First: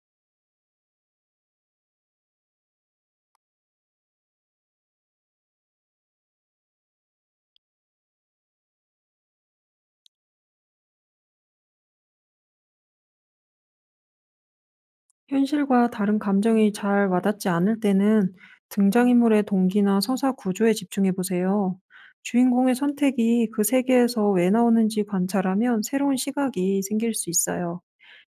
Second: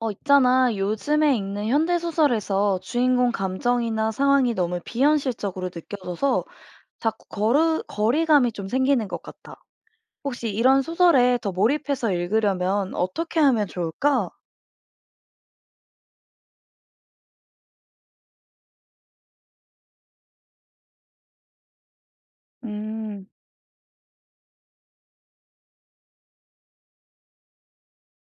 어, 있잖아. 요즘에 읽는 현대소설에서 주인공 감정이나 상황이 너무 비현실적으로 느껴져서 자꾸 거리감이 좀 생기는 것 같아. 혹시 이런 소설에 더 몰입해서 읽으려면 어떻게 하면 좋을까? 현실과 다른 감정이 잘 와닿지 않을 때는 등장인물의 동기나 서사 구조에 집중해 보세요. 주인공의 음, 선택이 그 세계에서 왜 나오는지 관찰하면 새로운 시각이 생길 수 있어요.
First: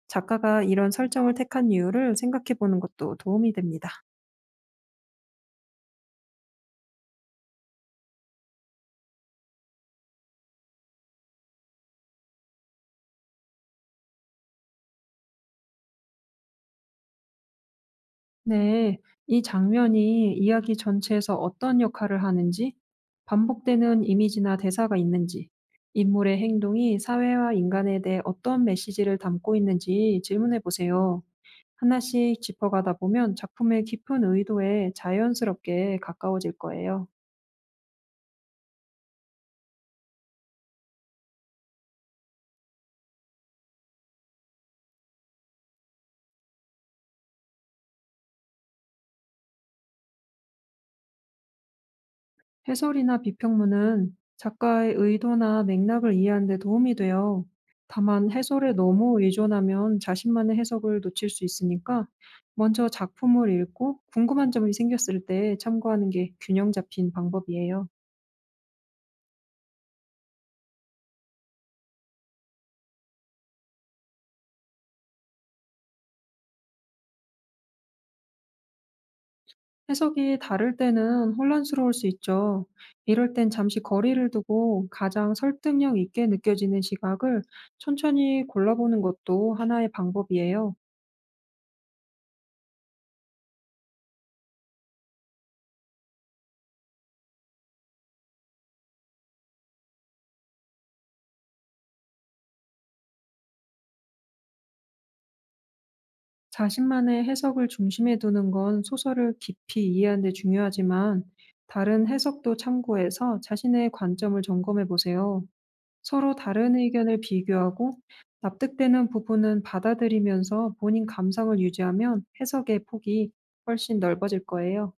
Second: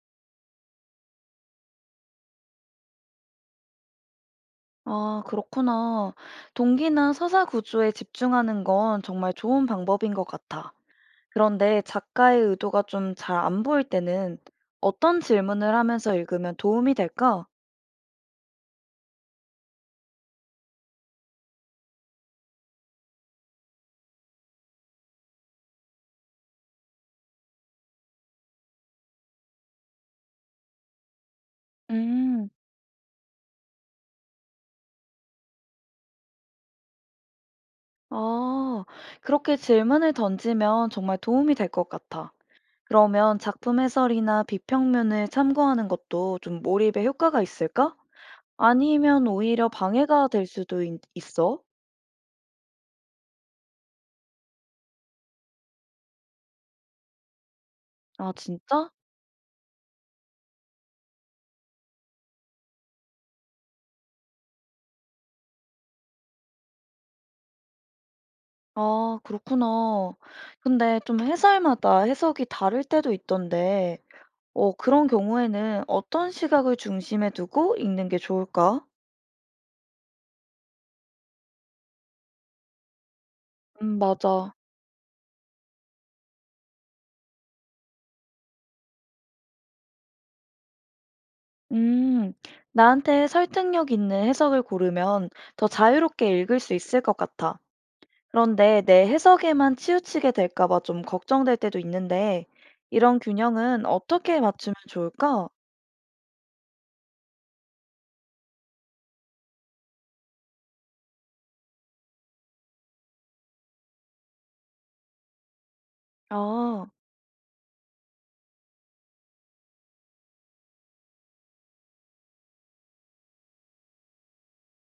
작가가 이런 설정을 택한 이유를 생각해 보는 것도 도움이 됩니다. 아, 그렇구나. 동기나 서사 구조에 집중하는 건 정말 좋은 방법인 것 같아. 그런데 작가의 의도가 좀 잘 안 보일 때는 어떤 질문을 하면서 읽으면 도움이 될까? 네, 이 장면이 이야기 전체에서 어떤 역할을 하는지, 반복되는 이미지나 대사가 있는지, 인물의 행동이 사회와 인간에 대해 어떤 메시지를 담고 있는지 질문해 보세요. 하나씩 음. 짚어가다 보면 작품의 깊은 의도에 자연스럽게 가까워질 거예요. 아, 그렇게 질문을 던지면 정말 도움이 될 것 같아. 그러면 작품 해설이나 비평면을 참고하는 것도 좀 몰입에 효과가 있을까? 아니면 오히려 방해가 될 수도 있어? 해설이나 비평문은 작가의 의도나 맥락을 이해하는 데 도움이 돼요. 다만 아, 해설에 진짜? 너무 의존하면 자신만의 해석을 놓칠 수 있으니까 먼저 작품을 읽고 궁금한 점이 생겼을 때 참고하는 게 균형 잡힌 방법이에요. 아, 그렇구나. 근데 좀 해설마다 해석이 다를 때도 있던데, 어, 그런 경우에는 어떤 시각을 중심에 두고 읽는 게 좋을까? 해석이 다를 때는 혼란스러울 수 있죠. 이럴 땐 잠시 거리를 맞아. 두고 가장 설득력 있게 느껴지는 시각을 천천히 골라보는 것도 하나의 방법이에요. 음, 나한테 설득력 있는 해석을 고르면 더 자유롭게 읽을 수 있을 것 같아. 그런데 내 해석에만 치우치게 될까 봐 좀 걱정될 때도 있는데, 이런 균형은 어떻게 맞추면 좋을까? 자신만의 해석을 중심에 두는 건 소설을 깊이 이해하는 데 중요하지만 다른 해석도 참고해서 자신의 관점을 점검해 보세요. 서로 다른 아, 의견을 비교하고 납득되는 부분은 받아들이면서 본인 감상을 유지하면 해석의 폭이 훨씬 넓어질 거예요.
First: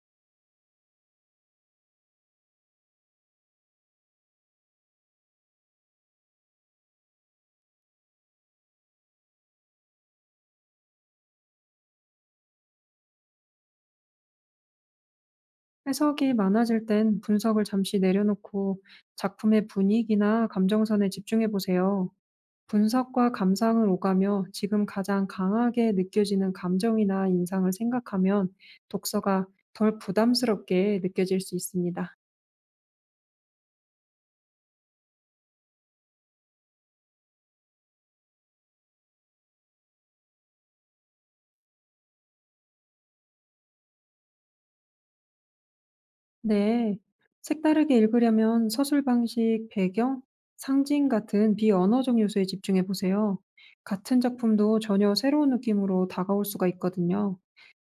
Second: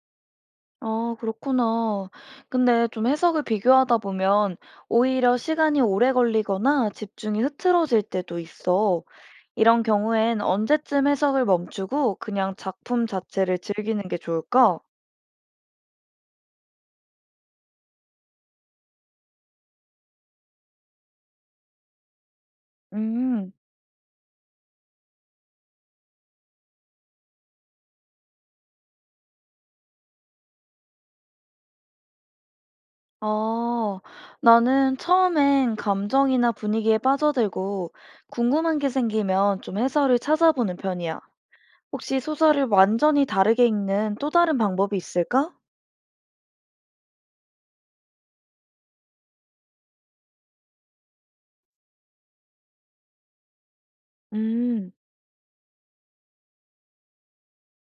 아, 그렇구나. 근데 좀 해석을 비교하다 보면 오히려 시간이 오래 걸리거나 집중이 흐트러질 때도 있어. 이런 경우엔 언제쯤 해석을 멈추고 그냥 작품 자체를 즐기는 게 좋을까? 해석이 많아질 땐 분석을 잠시 내려놓고 작품의 분위기나 감정선에 집중해 보세요. 분석과 음. 감상을 오가며 지금 가장 강하게 느껴지는 감정이나 인상을 생각하면 독서가 덜 부담스럽게 느껴질 수 있습니다. 아, 나는 처음엔 감정이나 분위기에 빠져들고 궁금한 게 생기면 좀 해설을 찾아보는 편이야. 혹시 소설을 완전히 다르게 읽는 또 다른 방법이 있을까? 네, 색다르게 읽으려면 서술 방식, 배경, 상징 같은 비언어적 요소에 집중해 보세요. 같은 작품도 음, 전혀 새로운 느낌으로 다가올 수가 있거든요.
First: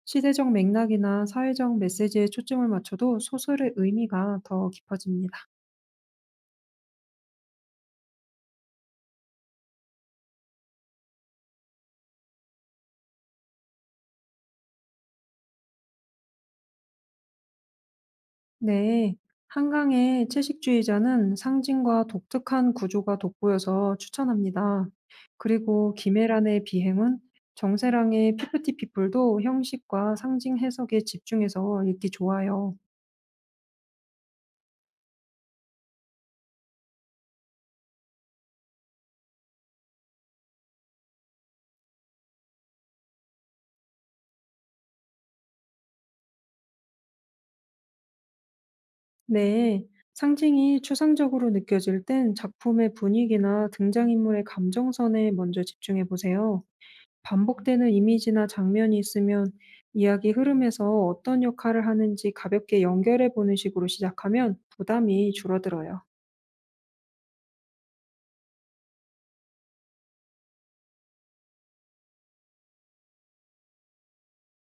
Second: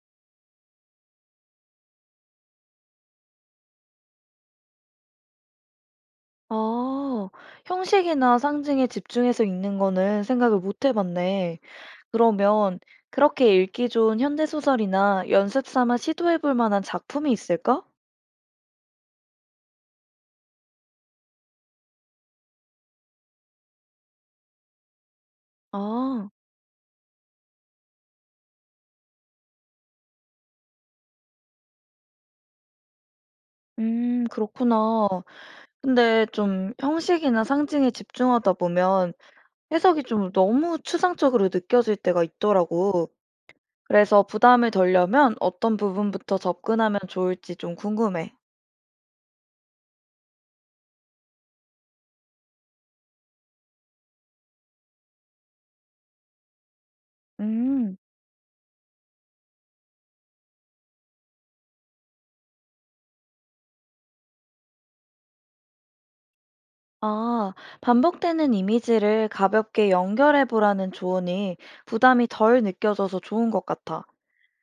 시대적 맥락이나 사회적 메시지에 초점을 맞춰도 소설의 의미가 더 깊어집니다. 아, 형식이나 상징에 집중해서 읽는 거는 생각을 못 해봤네. 그러면 그렇게 읽기 좋은 현대소설이나 연습 삼아 시도해볼 만한 작품이 있을까? 네, 한강의 채식주의자는 상징과 독특한 구조가 돋보여서 추천합니다. 그리고 아, 김애란의 비행은 정세랑의 피프티 피플도 형식과 상징 해석에 집중해서 읽기 좋아요. 그렇구나. 근데 좀 형식이나 상징에 집중하다 보면 해석이 좀 너무 추상적으로 느껴질 때가 있더라고. 그래서 부담을 덜려면 어떤 부분부터 접근하면 좋을지 좀 궁금해. 네, 상징이 추상적으로 느껴질 땐 작품의 분위기나 등장인물의 감정선에 먼저 집중해 보세요. 반복되는 음, 이미지나 장면이 있으면 이야기 흐름에서 어떤 역할을 하는지 가볍게 연결해 보는 식으로 시작하면 부담이 줄어들어요. 아, 반복되는 이미지를 가볍게 연결해 보라는 조언이 부담이 덜 느껴져서 좋은 것 같아.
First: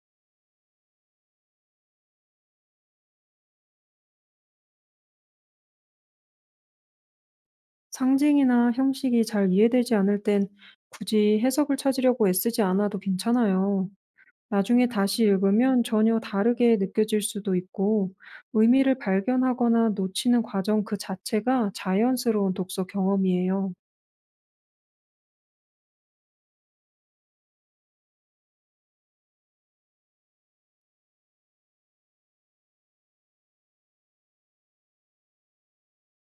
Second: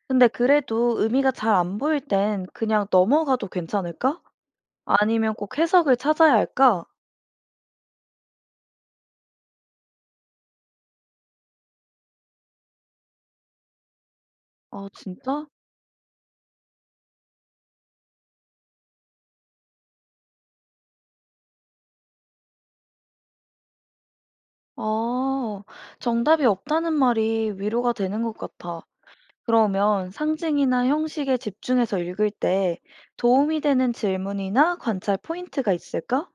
근데 그래도 의미가 잘 안 보일 땐 그냥 넘어가도 괜찮을까? 아니면 꼭 해석을 찾아야 할까? 상징이나 형식이 잘 이해되지 않을 땐 굳이 해석을 찾으려고 애쓰지 않아도 괜찮아요. 나중에 아, 다시 진짜? 읽으면 전혀 다르게 느껴질 수도 있고 의미를 발견하거나 놓치는 과정 그 자체가 자연스러운 독서 경험이에요. 아, 정답이 없다는 말이 위로가 되는 것 같아. 그러면 상징이나 형식에 집중해서 읽을 때 도움이 되는 질문이나 관찰 포인트가 있을까?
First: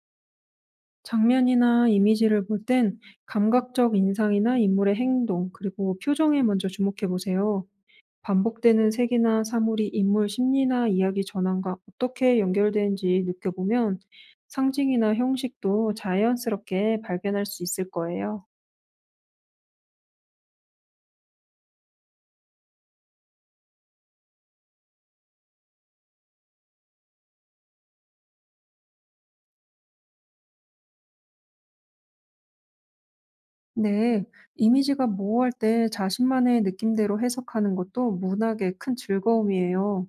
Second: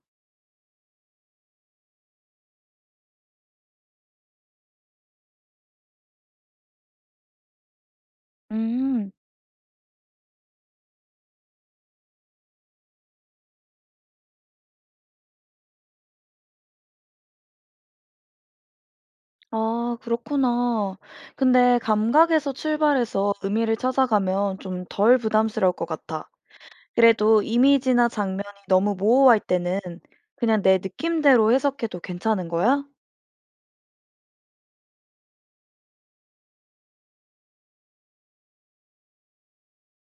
장면이나 이미지를 볼 땐 감각적 인상이나 인물의 행동, 그리고 표정에 먼저 주목해 보세요. 반복되는 음, 색이나 사물이 인물 심리나 이야기 전환과 어떻게 연결되는지 느껴보면 상징이나 형식도 자연스럽게 발견할 수 있을 거예요. 아, 그렇구나. 근데 감각에서 출발해서 의미를 찾아가면 좀 덜 부담스러울 것 같아. 그래도 이미지나 장면이 너무 모호할 때는 그냥 내 느낌대로 해석해도 괜찮은 거야? 네, 이미지가 모호할 때 자신만의 느낌대로 해석하는 것도 문학의 큰 즐거움이에요.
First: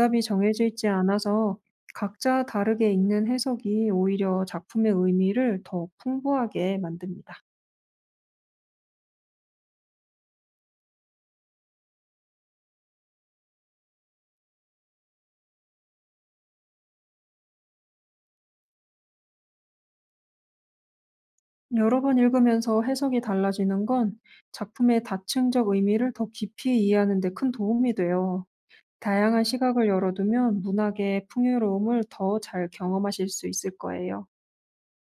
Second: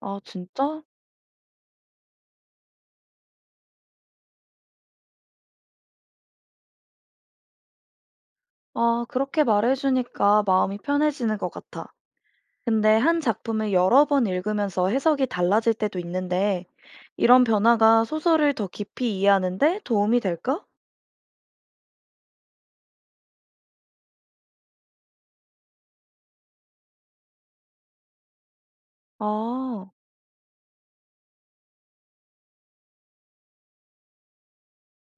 아, 정해져 진짜? 있지 않아서 각자 다르게 읽는 해석이 오히려 작품의 의미를 더 풍부하게 만듭니다. 아, 그렇게 말해주니까 마음이 편해지는 것 같아. 근데 한 작품을 여러 번 읽으면서 해석이 달라질 때도 있는데, 이런 변화가 소설을 더 깊이 이해하는데 도움이 될까? 여러 번 읽으면서 해석이 달라지는 건 작품의 다층적 의미를 더 깊이 이해하는 데 큰 도움이 돼요. 다양한 시각을 아, 열어두면 문학의 풍요로움을 더 잘 경험하실 수 있을 거예요.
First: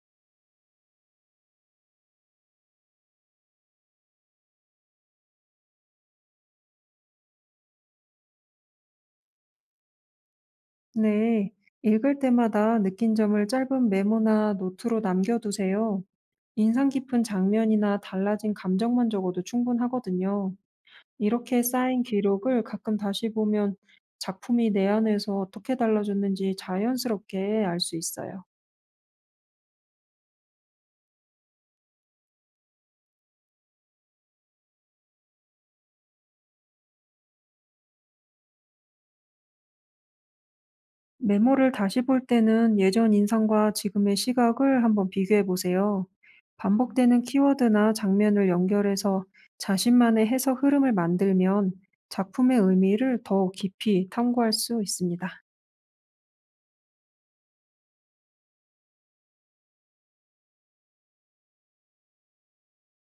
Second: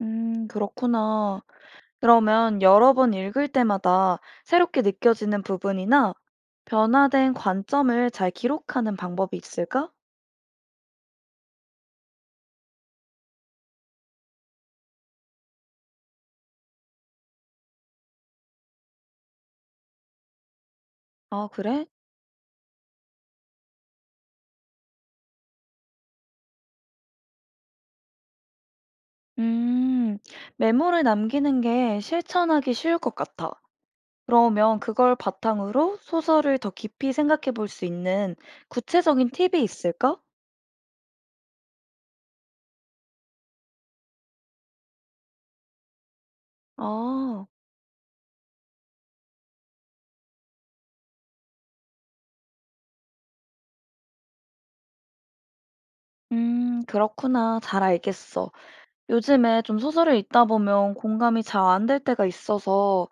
그렇구나. 그러면 여러 번 읽을 때마다 새롭게 느껴지는 부분이나 변화된 관점을 잘 기록하는 방법이 있을까? 네, 읽을 때마다 느낀 점을 짧은 메모나 노트로 남겨두세요. 인상 깊은 장면이나 달라진 감정만 적어도 충분하거든요. 아, 이렇게 그래? 쌓인 기록을 가끔 다시 보면 작품이 내 안에서 어떻게 달라졌는지 자연스럽게 알 수 있어요. 음, 메모를 남기는 게 실천하기 쉬울 것 같아. 그러면 그걸 바탕으로 소설을 더 깊이 생각해 볼 수 있는 구체적인 팁이 있을까? 메모를 다시 볼 때는 예전 인상과 지금의 시각을 한번 비교해 보세요. 반복되는 아, 키워드나 장면을 연결해서 자신만의 해석 흐름을 만들면 작품의 의미를 더 깊이 탐구할 수 있습니다. 그렇구나. 잘 알겠어. 요즘에 좀 소설을 읽다 보면 공감이 잘 안 될 때가 있어서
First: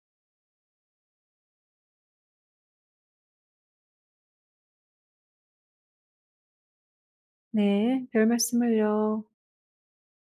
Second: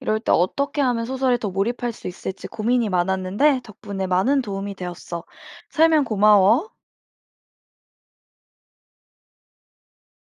이럴 때 어떻게 하면 소설에 더 몰입할 수 있을지 고민이 많았는데 덕분에 많은 도움이 되었어. 설명 고마워. 네, 별 말씀을요.